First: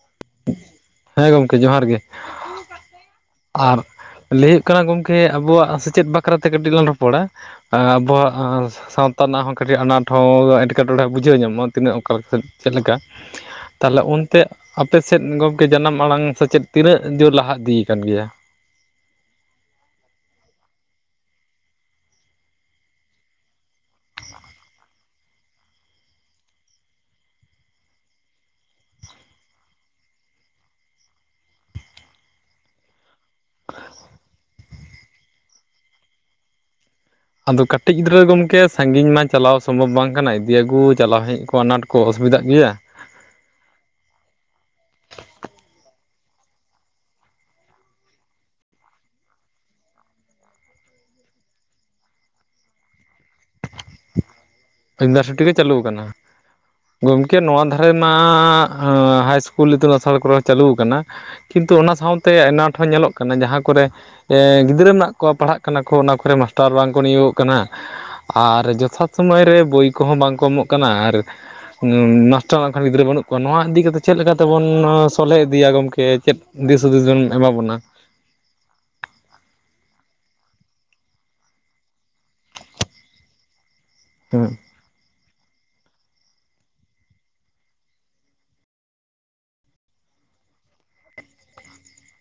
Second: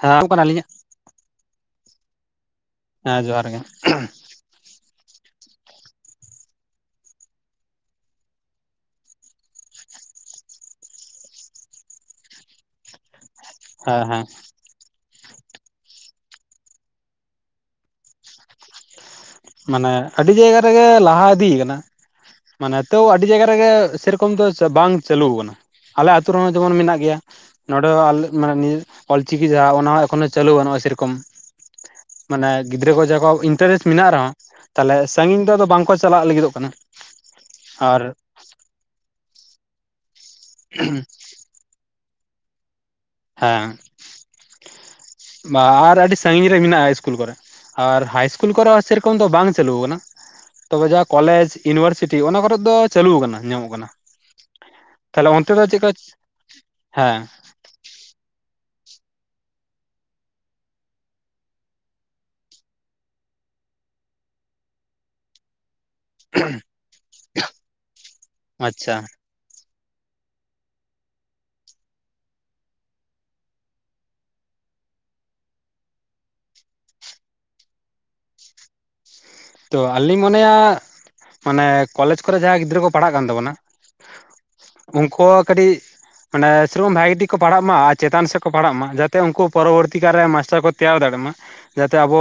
ᱦᱮᱸ ᱠᱟᱱᱟ ᱟᱹᱞᱤᱧᱟᱜ [unintelligible] ᱦᱮᱸ ᱜᱚᱢᱠᱮ ᱡᱚᱦᱟᱨ ᱜᱮ ᱦᱮᱸ ᱡᱚᱦᱟᱨ ᱜᱮ ᱟᱨ ᱞᱟᱹᱭ ᱦᱩᱭᱩᱜ ᱠᱟᱱᱟ ᱜᱚᱢᱠᱮ ᱟᱵᱚᱣᱟᱜ ᱥᱮᱪᱮᱫ ᱵᱟᱠᱷᱨᱟᱛᱮ ᱠᱟᱹᱴᱤᱡ ᱞᱚᱱ ᱨᱚᱯᱚᱲᱟ ᱟᱵᱚᱣᱟᱜ ᱥᱟᱶᱛᱟ ᱨᱮᱱᱟᱜ ᱦᱚᱸ ᱠᱟᱹᱴᱤᱡ ᱟᱱᱟᱴ ᱦᱚᱸ ᱮᱴᱠᱮᱴᱚᱬᱮ ᱵᱩᱡᱷᱟᱹᱣ ᱧᱟᱢᱚᱜ-ᱟ ᱛᱤᱱᱟᱹᱜ ᱚᱠᱟᱮᱫ ᱪᱮᱫ ᱞᱮᱠᱟ ᱛᱟᱞᱚᱞᱮ ᱦᱮᱸ ᱦᱮᱸ ᱚᱱᱛᱮ ᱟᱯᱮᱥᱮᱫ ᱜᱚᱢᱠᱮ ᱡᱟᱱᱟᱢ ᱟᱲᱟᱝ ᱥᱮᱪᱮᱫ ᱛᱤᱱᱟᱹᱜ ᱡᱳᱨ ᱞᱟᱦᱟ ᱤᱫᱤᱭᱟᱠᱟᱱ ᱜᱮᱭᱟ ᱢᱟᱱᱮ ᱟᱹᱰᱤ ᱡᱟᱭᱜᱟ ᱨᱮᱜᱮ ᱞᱟᱦᱟ ᱤᱫᱤ ᱠᱟᱱᱟ ᱢᱟᱱᱮ ᱛᱚᱣ ᱟᱹᱰᱤ ᱡᱟᱭᱜᱟ ᱨᱮᱜᱮ ᱥᱮᱨᱚᱠᱚᱢ ᱫᱚ ᱵᱟᱝ ᱪᱟᱹᱞᱩ ᱟᱠᱟᱱᱟ ᱟᱞᱮ ᱟᱹᱛᱩ ᱨᱮᱦᱚᱸ ᱡᱮᱢᱚᱱ ᱢᱮᱱᱟᱜ ᱜᱮᱭᱟ ᱱᱚᱸᱰᱮᱞ ᱢᱟᱱᱮ ᱱ ᱚᱞ-ᱪᱤᱠᱤ ᱡᱟᱦᱟᱸ ᱚᱱᱟ ᱮᱠᱷᱚᱱᱚ ᱪᱟᱹᱞᱩ ᱵᱟᱱᱩᱜ-ᱟ ᱥᱮᱨᱚᱠᱚᱢ ᱢᱟᱱᱮ ᱜᱤᱫᱽᱨᱟᱹ ᱠᱚ ᱡᱟᱜᱟᱳ ᱤᱱᱴᱟᱨᱮᱥᱴ ᱢᱮᱱᱟᱜ ᱨᱮᱦᱚᱸ ᱛᱟᱦᱚᱞᱮ ᱥᱟᱺᱧᱜᱤᱧ ᱫᱚ ᱟᱫᱚ ᱵᱟᱝᱠᱚ ᱪᱟᱞᱟᱜ ᱞᱟᱹᱜᱤᱫᱚᱜ ᱠᱟᱱᱟ ᱟᱫᱚ ᱠᱟᱹᱴᱤᱡ ᱟᱨ ᱜᱤᱫᱽᱨᱟᱹ ᱜᱚᱢᱠᱮ ᱥᱟᱺᱜᱤᱧ ᱢᱟ ᱪᱟᱞᱟᱣ ᱥᱚᱢᱵᱷᱚᱵ ᱵᱟᱝ ᱠᱟᱱᱟ ᱤᱫᱤ ᱟᱹᱜᱩ ᱪᱟᱞᱟᱣ ᱦᱮᱡ ᱠᱚ ᱟᱱᱟᱴ ᱠᱚ ᱠᱚ ᱚᱥᱩᱵᱤᱫᱷᱟᱜ ᱜᱮᱭᱟ ᱦᱮᱸ ᱵᱟ ᱟᱨ ᱟᱹᱰᱤ ᱥᱟᱺᱜᱤᱧ ᱨᱮ ᱢᱮᱱᱟᱜ-ᱟ ᱤᱥᱠᱩᱞ ᱠᱚᱨᱮ ᱟᱨ ᱦᱟᱭ ᱤᱥᱠᱩᱞ ᱠᱚᱨᱮ ᱥᱮᱨᱚᱠᱚᱢ ᱫᱚ ᱵᱟᱝ ᱪᱟᱹᱟᱞᱩ ᱟᱠᱟᱱᱟ ᱛᱚᱵᱮ ᱡᱟ ᱠᱚᱞᱮᱡ ᱤᱭᱩᱱᱤᱵᱷᱟᱨᱥᱤᱴᱤ ᱚᱱᱟ ᱠᱚᱨᱮᱫ ᱫᱚ ᱪᱟᱞᱩ ᱟᱠᱟᱱᱟ ᱧᱟᱢᱚᱜ ᱠᱟᱱᱟ ᱛᱟᱦᱚᱞᱮ ᱤᱭᱩᱱᱤᱵᱷᱟᱨᱥᱤᱴᱤ ᱚᱱᱛᱮ ᱜᱤ ᱫᱚ ᱪᱟᱞᱩ ᱪᱮᱫᱠᱟ ᱟᱠᱟᱱᱟ ᱦᱮᱸ ᱜᱚᱢᱠᱮ ᱱᱚᱣᱟ ᱦᱳᱭ ᱢᱟ ᱟ ᱦᱟᱭᱥᱠᱩᱞ ᱤᱛᱩᱱ ᱟᱥᱟᱲ ᱠᱚᱨᱮ ᱪᱟᱹᱞᱩ ᱟᱠᱟᱱᱟ᱾ ᱠᱤᱱᱛᱩ ᱚᱱᱟ ᱥᱟᱶᱛᱮ ᱟᱱᱟᱴ ᱦᱚᱸ ᱧᱮᱞᱚᱜ ᱠᱟᱱᱟ ᱡᱟᱦᱟᱸ ᱠᱚᱨᱮ ᱜᱤᱫᱽᱨᱟᱹ ᱨᱮᱱᱟᱜ ᱯᱟᱲᱦᱟᱜ ᱠᱟᱱᱟ ᱠᱚ ᱚᱱᱟ ᱠᱚᱨᱮ ᱢᱟᱥᱴᱟᱨ ᱵᱟᱝᱠᱚ ᱱᱤᱭᱳᱜᱚᱜ ᱠᱟᱱᱟ ᱟᱨ ᱟᱪᱪᱷᱟ ᱡᱚᱛᱷᱟᱛ ᱥᱩᱢᱟᱹᱭ ᱨᱮ ᱵᱳᱭ ᱠᱚᱦᱚᱸ ᱵᱟᱝ ᱠᱚ ᱮᱢᱚᱜ ᱠᱟᱱᱟ, ᱟᱨ ᱢᱟᱥᱴᱟᱨᱠᱷᱟᱱ ᱜᱤᱫᱽᱨᱟᱹ ᱵᱟᱹᱱᱩᱜ ᱠᱚᱣᱟ ᱱᱚᱣᱟ ᱤᱫᱤᱠᱟ ᱠᱟᱛᱮᱫ ᱪᱮᱫ ᱛᱮᱵᱚᱱ ᱥᱚᱞᱦᱮ ᱤᱫᱤᱭᱟ ᱜᱚᱢᱠᱮ ᱪᱮᱫ ᱫᱤᱥ ᱦᱩᱫᱤᱥ ᱡᱚᱱ ᱮᱢᱟ ᱵᱚᱱᱟ ᱛᱚ ᱟᱞᱤ ᱞᱧ ᱢᱚᱱᱮᱭᱟ ᱢᱟᱱᱮ ᱠᱚᱞᱮᱡᱽ ᱠᱚᱨᱮ ᱡᱟᱦᱟᱸ ᱜᱤᱫᱽᱨᱟᱹ ᱠᱚ ᱯᱟᱲᱦᱟᱜ ᱠᱟᱱ ᱛᱟᱵᱚᱱᱟ ᱦᱩᱸ ᱩᱱᱠᱩ ᱠᱟᱹᱴᱤᱡ ᱢᱟᱱᱮ ᱥᱮᱨᱚᱢ ᱵᱷᱟᱜᱤ ᱴᱷᱤᱠ ᱠᱚ ᱯᱟᱲᱦᱟᱜ ᱢᱟᱱᱮ ᱥᱮᱨᱚᱠᱚᱢ ᱵᱷᱟᱜᱮ ᱴᱷᱤᱠ ᱠᱚ ᱯᱟᱲᱦᱟᱣᱟ ᱢᱟᱛᱮ ᱪᱮᱛᱟᱱ ᱥᱮᱫ ᱠᱚ ᱯᱟᱲᱦᱟᱜ ᱢᱟ ᱡᱟᱛᱮ ᱩᱱᱠᱩ ᱯᱚᱨᱚᱵᱚᱨᱛᱤ ᱠᱟᱞᱨᱮ ᱢᱟᱥᱴᱟᱨ ᱠᱚ ᱛᱮᱭᱟᱨ ᱫᱟᱲᱮᱜ ᱢᱟ ᱡᱟᱛᱮ ᱟᱵᱚ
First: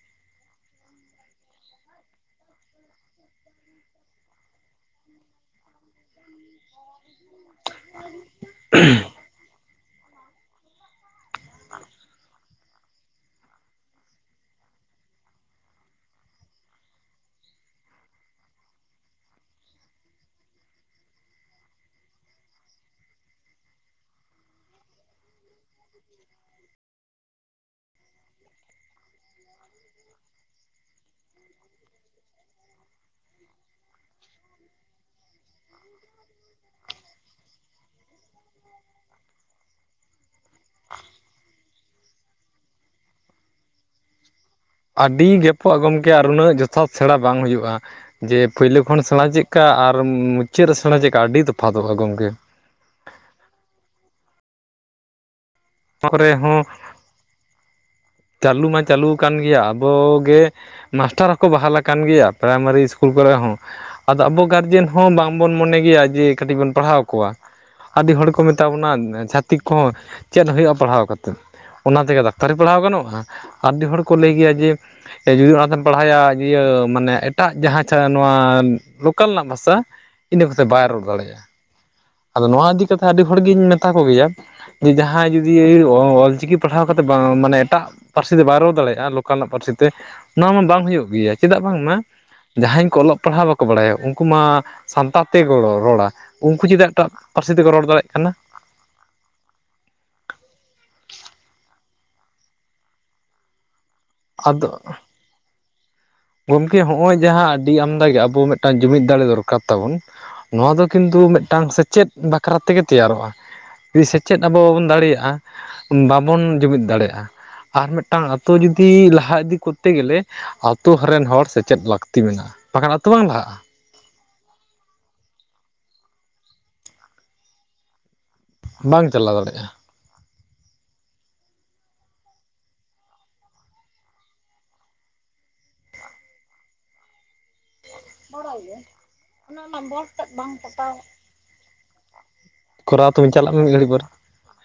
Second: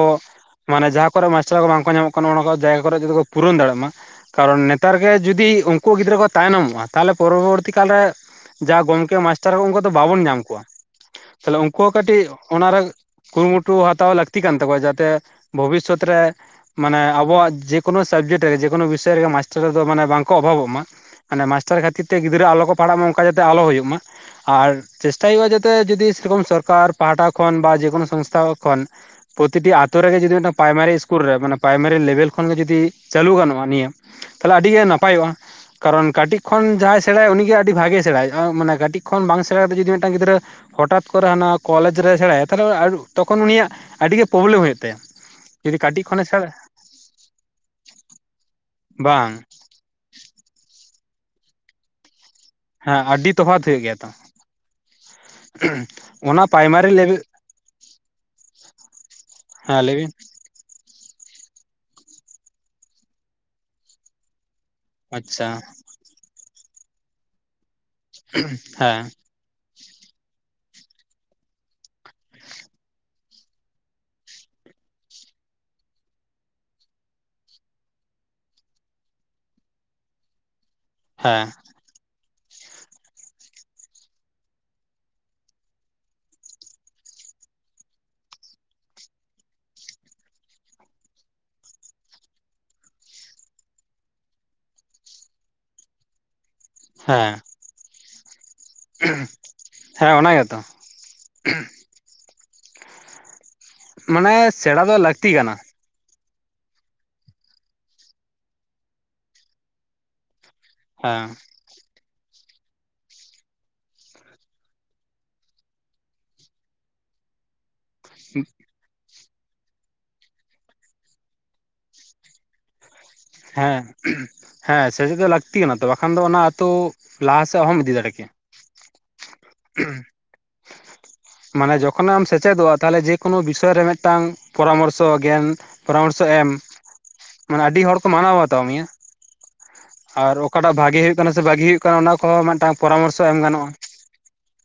ᱢᱟᱱᱮ ᱡᱟᱦᱟᱸ ᱠᱚᱨᱮᱜ ᱢᱟᱥᱴᱟᱨ ᱠᱚ ᱵᱟᱝᱠᱚ ᱧᱟᱢᱚᱜ ᱠᱟᱱᱟ ᱚᱱᱟ ᱠᱚ ᱡᱟᱭᱜᱟ ᱠᱚᱨᱮᱜ ᱡᱚᱫᱤ ᱠᱚ ᱯᱩᱨᱚᱱ ᱫᱟᱲᱮᱭᱟᱜ ᱢᱟ ᱠᱟᱨᱚᱱ ᱱᱮᱛᱟᱨ ᱜᱮ ᱡᱩᱫᱤ ᱩᱱᱠᱩ ᱜᱤᱫᱽᱨᱟᱹ ᱠᱚ ᱛᱟᱭᱱᱚᱢᱚᱜ-ᱟ ᱛᱟᱦᱚᱞᱮ ᱯᱚᱨᱚᱵᱚᱨᱛᱤ ᱠᱟᱞ ᱨᱮ ᱡᱟ ᱜᱚᱢᱠᱮ ᱢᱟᱥᱴᱟᱨ ᱠᱚ ᱩᱱᱠᱩ ᱫᱚ ᱵᱟᱵᱚᱱ ᱧᱟᱢ ᱠᱚᱣᱟ ᱛᱟᱦᱞᱮ ᱩᱱᱠᱩ ᱦᱚᱸ ᱠᱟᱹᱴᱤᱡ ᱚᱱᱟᱨᱮ ᱠᱩᱨᱩᱢᱩᱴᱩ ᱦᱟᱛᱟᱣ ᱞᱟᱹᱠᱛᱤ ᱠᱟᱱ ᱛᱟᱠᱚᱣᱟ ᱡᱟᱛᱮ ᱵᱷᱚᱵᱤᱥᱥᱚᱛ ᱨᱮ ᱢᱟᱱᱮ ᱟᱵᱚᱣᱟᱜ ᱡᱮᱠᱳᱱᱳ ᱥᱟᱵᱡᱮᱠᱴ ᱨᱮᱜᱮᱠᱳᱱᱳ ᱵᱤᱥᱚᱭ ᱨᱮᱜᱮ ᱢᱟᱥᱴᱟᱨ ᱫᱚ ᱢᱟᱱᱮ ᱵᱟᱝᱠᱚ ᱚᱵᱷᱟᱵᱚᱜ ᱢᱟ᱾ ᱢᱟᱱᱮ ᱢᱟᱥᱟᱨ ᱠᱷᱟᱹᱛᱤᱨ ᱛᱮ ᱜᱤᱫᱽᱨᱟᱹ ᱟᱞᱚᱠᱚ ᱯᱟᱲᱦᱟᱜ ᱢᱟ ᱚᱱᱠᱟ ᱡᱟᱛᱮ ᱟᱞᱚ ᱦᱩᱭᱩᱜ ᱢᱟ᱾ ᱟᱨ ᱪᱮᱥᱴᱟᱭ ᱦᱩᱭᱩᱜᱼᱟ ᱡᱟᱛᱮ ᱡᱚᱫᱤ ᱥᱮᱨᱚᱠᱚᱢ ᱥᱚᱨᱠᱟᱨ ᱯᱟᱦᱴᱟ ᱠᱷᱚᱱ ᱵᱟ ᱡᱮᱠᱳᱱᱳ ᱥᱚᱝᱥᱛᱷᱟ ᱠᱚ ᱠᱷᱚᱱ ᱯᱨᱚᱛᱤᱴᱤ ᱟᱛᱩ ᱨᱮᱜᱮ ᱡᱩᱫᱤ ᱢᱤᱫᱴᱟᱝ ᱯᱨᱟᱭᱢᱟᱨᱤ ᱤᱥᱠᱩᱞ ᱨᱮ ᱢᱟᱱᱮ ᱯᱨᱟᱭᱢᱟᱨᱤ ᱞᱮᱵᱮᱞ ᱠᱷᱚᱱᱜᱮ ᱡᱩᱫᱤ ᱪᱟᱹᱞᱩ ᱜᱟᱱᱚᱜ-ᱟ ᱱᱤᱭᱟᱹ ᱛᱟᱦᱚᱞᱮ ᱟᱹᱰᱤ ᱜᱮ ᱱᱟᱯᱟᱭᱚᱜ-ᱟ᱾ ᱠᱟᱨᱚᱱ ᱠᱟᱹᱴᱤᱡ ᱠᱷᱚᱱ ᱡᱟᱦᱟᱸᱭ ᱥᱮᱬᱟᱭᱟ ᱩᱱᱤᱜᱮ ᱟᱹᱰᱤ ᱵᱷᱟᱜᱮᱭ ᱥᱮᱬᱟᱭᱟ ᱢᱟᱱᱮ ᱠᱟᱹᱴᱤᱡ ᱠᱷᱚᱱ ᱵᱟᱝ ᱥᱮᱬᱟ ᱠᱟᱛᱮ ᱡᱩᱫᱤ ᱢᱤᱫᱴᱟᱝ ᱜᱤᱫᱽᱨᱟᱹ ᱦᱚᱴᱟᱛ ᱠᱚᱨᱮ ᱦᱟᱱᱟ ᱠᱚᱞᱮᱡᱽ ᱨᱮᱭ ᱥᱮᱬᱟᱭᱟ ᱛᱟᱦᱚᱞᱮ ᱛᱚᱠᱷᱚᱱ ᱩᱱᱤᱭᱟᱜ ᱟᱹᱰᱤ ᱜᱮ ᱯᱨᱚᱵᱽᱞᱮᱢ ᱦᱩᱭᱩᱜ ᱛᱟᱭᱟ ᱟᱹᱰᱤ ᱜᱮᱯᱚᱜ ᱡᱩᱫᱤ ᱟ ᱠᱟᱹᱴᱤᱡ ᱜᱚᱢᱠᱮ ᱠᱷᱚᱱᱮ ᱟᱨ ᱥᱮᱬᱟ ᱩᱱᱟᱹᱜ ᱡᱚᱛ ᱛᱷᱟᱛ ᱥᱮᱬᱟ ᱵᱟᱝ ᱦᱩᱭᱩᱜ-ᱟ ᱡᱮ ᱯᱳᱭᱞᱳ ᱠᱷᱚᱱ ᱥᱮᱬᱟ ᱵᱟᱝ ᱪᱮᱫᱠᱟ ᱟᱨ ᱩ ᱪᱮᱫ ᱨᱮ ᱥᱮᱬᱟ ᱪᱮᱠᱟᱜ-ᱟ ᱟᱹᱰᱤ ᱛᱚᱯᱷᱟᱛᱚᱜ-ᱟ ᱜᱚᱢᱠᱮ ᱦᱮᱸ ᱟᱹᱰᱤ ᱛᱚᱯᱷᱟᱛ ᱦᱩᱭᱩᱜ ᱜᱮᱭᱟ ᱛᱚ ᱚᱱᱟ ᱯᱨᱟᱭᱢᱟᱨᱤ ᱞᱮᱵᱮᱞ ᱪᱟᱞᱩ ᱢᱟ ᱪᱟᱞᱩ ᱠᱟᱱ ᱜᱮᱭᱟ ᱦᱮᱸ ᱞᱟᱹᱭᱵᱤᱱ ᱟᱵᱚᱜᱮ ᱢᱟᱥᱴᱟᱨ ᱦᱚᱸᱠᱚ ᱵᱟᱦᱟᱞ ᱟᱠᱟᱱ ᱜᱮᱭᱟ ᱯᱨᱟᱭᱢᱟᱨᱤ ᱤᱥᱠᱩᱞ ᱠᱚᱨᱮ ᱦᱚᱸ ᱟᱫᱚ ᱟᱵᱩ ᱜᱟᱨᱡᱮᱱ ᱦᱚᱸ ᱵᱟᱝ ᱟᱪᱪᱷᱟ ᱵᱚᱱ ᱢᱚᱱᱮ ᱜᱮᱭᱟ ᱡᱮ ᱠᱟᱹᱴᱤᱡ ᱵᱚᱱ ᱯᱟᱲᱦᱟᱣ ᱠᱚᱣᱟ ᱟᱹᱰᱤ ᱦᱚᱲ ᱠᱚ ᱢᱮᱛᱟ ᱵᱚᱱᱟ ᱦᱮᱸ ᱪᱷᱟᱛ ᱷᱛᱤᱠ ᱠᱚᱦᱚᱸ ᱪᱮᱫ ᱦᱩᱭᱩᱜᱼᱟ ᱯᱟᱲᱦᱟᱣ ᱠᱟ ᱠᱟᱛᱮᱫ ᱚᱱᱟ ᱛᱮᱜᱮ ᱰᱟᱠᱛᱟᱨᱤ ᱯᱟᱲᱦᱟᱣ ᱜᱟᱱᱚᱜ ᱟᱸ ᱟᱰᱤ ᱦᱚᱲ ᱠᱚ ᱞᱟᱹᱭ ᱜᱮᱭᱟ ᱡᱮ ᱡᱩᱫᱤ ᱚᱱᱟᱛᱮᱢ ᱯᱟᱲᱦᱟᱭᱮᱭᱟ ᱤᱭᱟᱹ ᱢᱟᱱᱮ ᱮᱴᱟᱜ ᱡᱟᱦᱟᱸ ᱪᱷᱟᱲᱟ ᱱᱚᱣᱟ ᱞᱳᱠᱟᱞ ᱨᱮᱱᱟᱜ ᱵᱷᱟᱥᱟ ᱤᱱᱟᱹ ᱠᱟᱛᱮ ᱵᱟᱭ ᱨᱚᱲ ᱫᱟᱲᱮᱭᱟᱜ-ᱟ᱾ ᱦᱮᱸ ᱟᱫᱚ ᱱᱚᱣᱟ ᱤᱫᱤ ᱠᱟᱛᱮᱜ ᱟᱹᱰᱤ ᱦᱚᱲ ᱜᱤᱧ ᱢᱮᱛᱟ ᱠᱚ ᱜᱮᱭᱟ᱾ ᱡᱮ ᱡᱟᱦᱟᱸᱭ ᱡᱩᱫᱤ ᱚ-ᱚᱞ ᱪᱤᱠᱤ ᱯᱟᱲᱦᱟᱣ ᱠᱟᱛᱮᱫ ᱵᱟᱝ ᱢᱟᱱᱮ ᱮᱴᱟᱜ ᱯᱟᱹᱨᱥᱤ ᱛᱮ ᱵᱟᱭ ᱨᱚᱲ ᱫᱟᱲᱮᱭᱟᱜᱼᱟ ᱞᱚᱠᱟᱞᱟᱜ ᱯᱟᱹᱨᱥᱤ ᱛᱮ ᱱᱚᱣᱟ ᱢᱟ ᱵᱟᱝ ᱦᱩᱭᱩᱜ ᱜᱮᱭᱟ ᱪᱮᱫᱟᱜ ᱵᱟᱝᱢᱟ ᱡᱟᱦᱟᱸᱭ ᱠᱚ ᱚᱞᱚᱜ ᱯᱟᱲᱦᱟᱣ ᱵᱟᱠᱚ ᱵᱟᱲᱟᱭᱟ ᱩᱱᱠᱩ ᱢᱟ ᱥᱟᱱᱛᱟᱲ ᱛᱮ ᱜᱚᱲᱚ ᱨᱚᱲᱟ ᱩᱱᱠᱩ ᱡᱩᱫ ᱴᱟᱠ ᱦᱮᱸ ᱯᱟᱨᱥᱤ ᱛᱮᱠᱚ ᱨᱚᱲ ᱫᱟᱲᱮᱜ ᱠᱟᱱᱟ᱾ ᱦᱮᱸ ᱚᱱᱟ ᱜᱮᱛᱚ ᱢᱟᱱᱮ ᱟᱫᱚ ᱥᱮᱬᱟ ᱫᱚ ᱞᱟᱹᱠᱛᱤ ᱠᱟᱱᱟ᱾ ᱜᱚᱢᱠᱮ ᱦᱚᱜᱼᱚᱭ ᱡᱟᱦᱟᱸ ᱟᱹᱰᱤ ᱟᱢᱫᱟ ᱜᱮ ᱟᱵᱚ ᱢᱤᱫᱴᱟᱱ ᱡᱩᱢᱤᱫ ᱫᱟᱲᱮ ᱫᱚᱨᱠᱟᱨ ᱛᱟᱵᱚᱱ᱾ ᱱᱚᱣᱟ ᱫᱚ ᱠᱤᱱᱛᱩ ᱦᱮᱸ ᱢᱤᱫᱴᱟᱝ ᱥᱮᱪᱮᱫ ᱵᱟᱠᱷᱨᱟ ᱛᱮᱜᱮ ᱛᱮᱭᱟᱨᱚᱜ-ᱟ᱾ ᱫᱤ ᱥᱮᱪᱮᱫ ᱟᱵᱚ ᱵᱟᱵᱚᱱ ᱫᱟᱲᱮᱭᱟᱜ-ᱟ ᱵᱟᱵᱚᱱ ᱡᱩᱢᱤᱫ ᱫᱟᱲᱮᱭᱟᱜ-ᱟ᱾ ᱟᱨ ᱢᱤᱫᱴᱟᱝ ᱟᱛᱩ ᱡᱩᱫᱤ ᱞᱟᱦᱟ ᱤᱫᱤ ᱠᱚᱨᱛᱮ ᱜᱮᱞᱮ ᱟᱛᱩ ᱨᱮᱱ ᱦᱚᱲ ᱥᱮᱪᱮᱫ ᱞᱟᱹᱠᱛᱤ ᱢᱮᱱᱟᱜ-ᱟ᱾ ᱵᱟᱠᱷᱟᱱ ᱟᱛᱩ ᱵᱟᱝ ᱞᱟᱦᱟᱜ-ᱟ᱾ ᱦᱮᱸ ᱦᱮᱸ ᱥᱮᱪᱮᱫ ᱫᱚ ᱞᱟᱹᱠᱛᱤ ᱠᱟᱱᱟ ᱛᱚ ᱵᱟᱠᱷᱟᱱ ᱫᱚ ᱚᱱᱟ ᱟᱛᱩ ᱞᱟᱦᱟ ᱥᱮᱫ ᱚᱦᱚᱢ ᱤᱫᱤ ᱫᱟᱲᱮ ᱠᱮᱭᱟ᱾ ᱵᱟᱝ ᱪᱟᱞᱟᱣ ᱫᱟᱲᱮᱭᱟᱜ-ᱟ᱾ ᱢᱟᱱᱮ ᱡᱚᱠᱷᱚᱱᱮᱢ ᱥᱮᱪᱮᱫᱚᱜ-ᱟ ᱛᱟᱦᱚᱞᱮ ᱡᱮᱠᱳᱱᱳ ᱵᱤᱥᱚᱭ ᱨᱮ ᱢᱤᱫᱴᱟᱝ ᱯᱚᱨᱟᱢᱚᱨᱥᱚ ᱜᱮᱭᱟᱱ᱾ ᱯᱚᱨᱟᱢᱚᱨᱥᱚ ᱮᱢ ᱢᱟᱱᱮ ᱟᱹᱰᱤ ᱦᱚᱲ ᱠᱚ ᱢᱟᱱᱟᱣ ᱵᱟᱛᱟᱣ ᱢᱮᱭᱟ᱾ ᱟᱨ ᱚᱠᱟᱴᱟᱜ ᱵᱷᱟᱜᱮ ᱦᱩᱭᱩᱜ ᱠᱟᱱᱟ ᱥᱮ ᱵᱟᱜᱤ ᱦᱩᱭᱩᱜ ᱠᱟᱱᱟ ᱚᱱᱟ ᱠᱚᱦᱚᱸ ᱢᱤᱫᱴᱟᱝ ᱠᱚᱨᱟᱣ ᱯᱚᱨᱟᱢᱚᱨᱥᱚ ᱛᱚᱵᱮ ᱮᱢ ᱪᱟᱞᱟᱜ ᱢᱮ ᱜᱟᱱᱚᱜ-ᱟ᱾ ᱢᱤᱫ ᱜᱷᱟᱹᱲᱤᱡ ᱯᱚᱨᱮ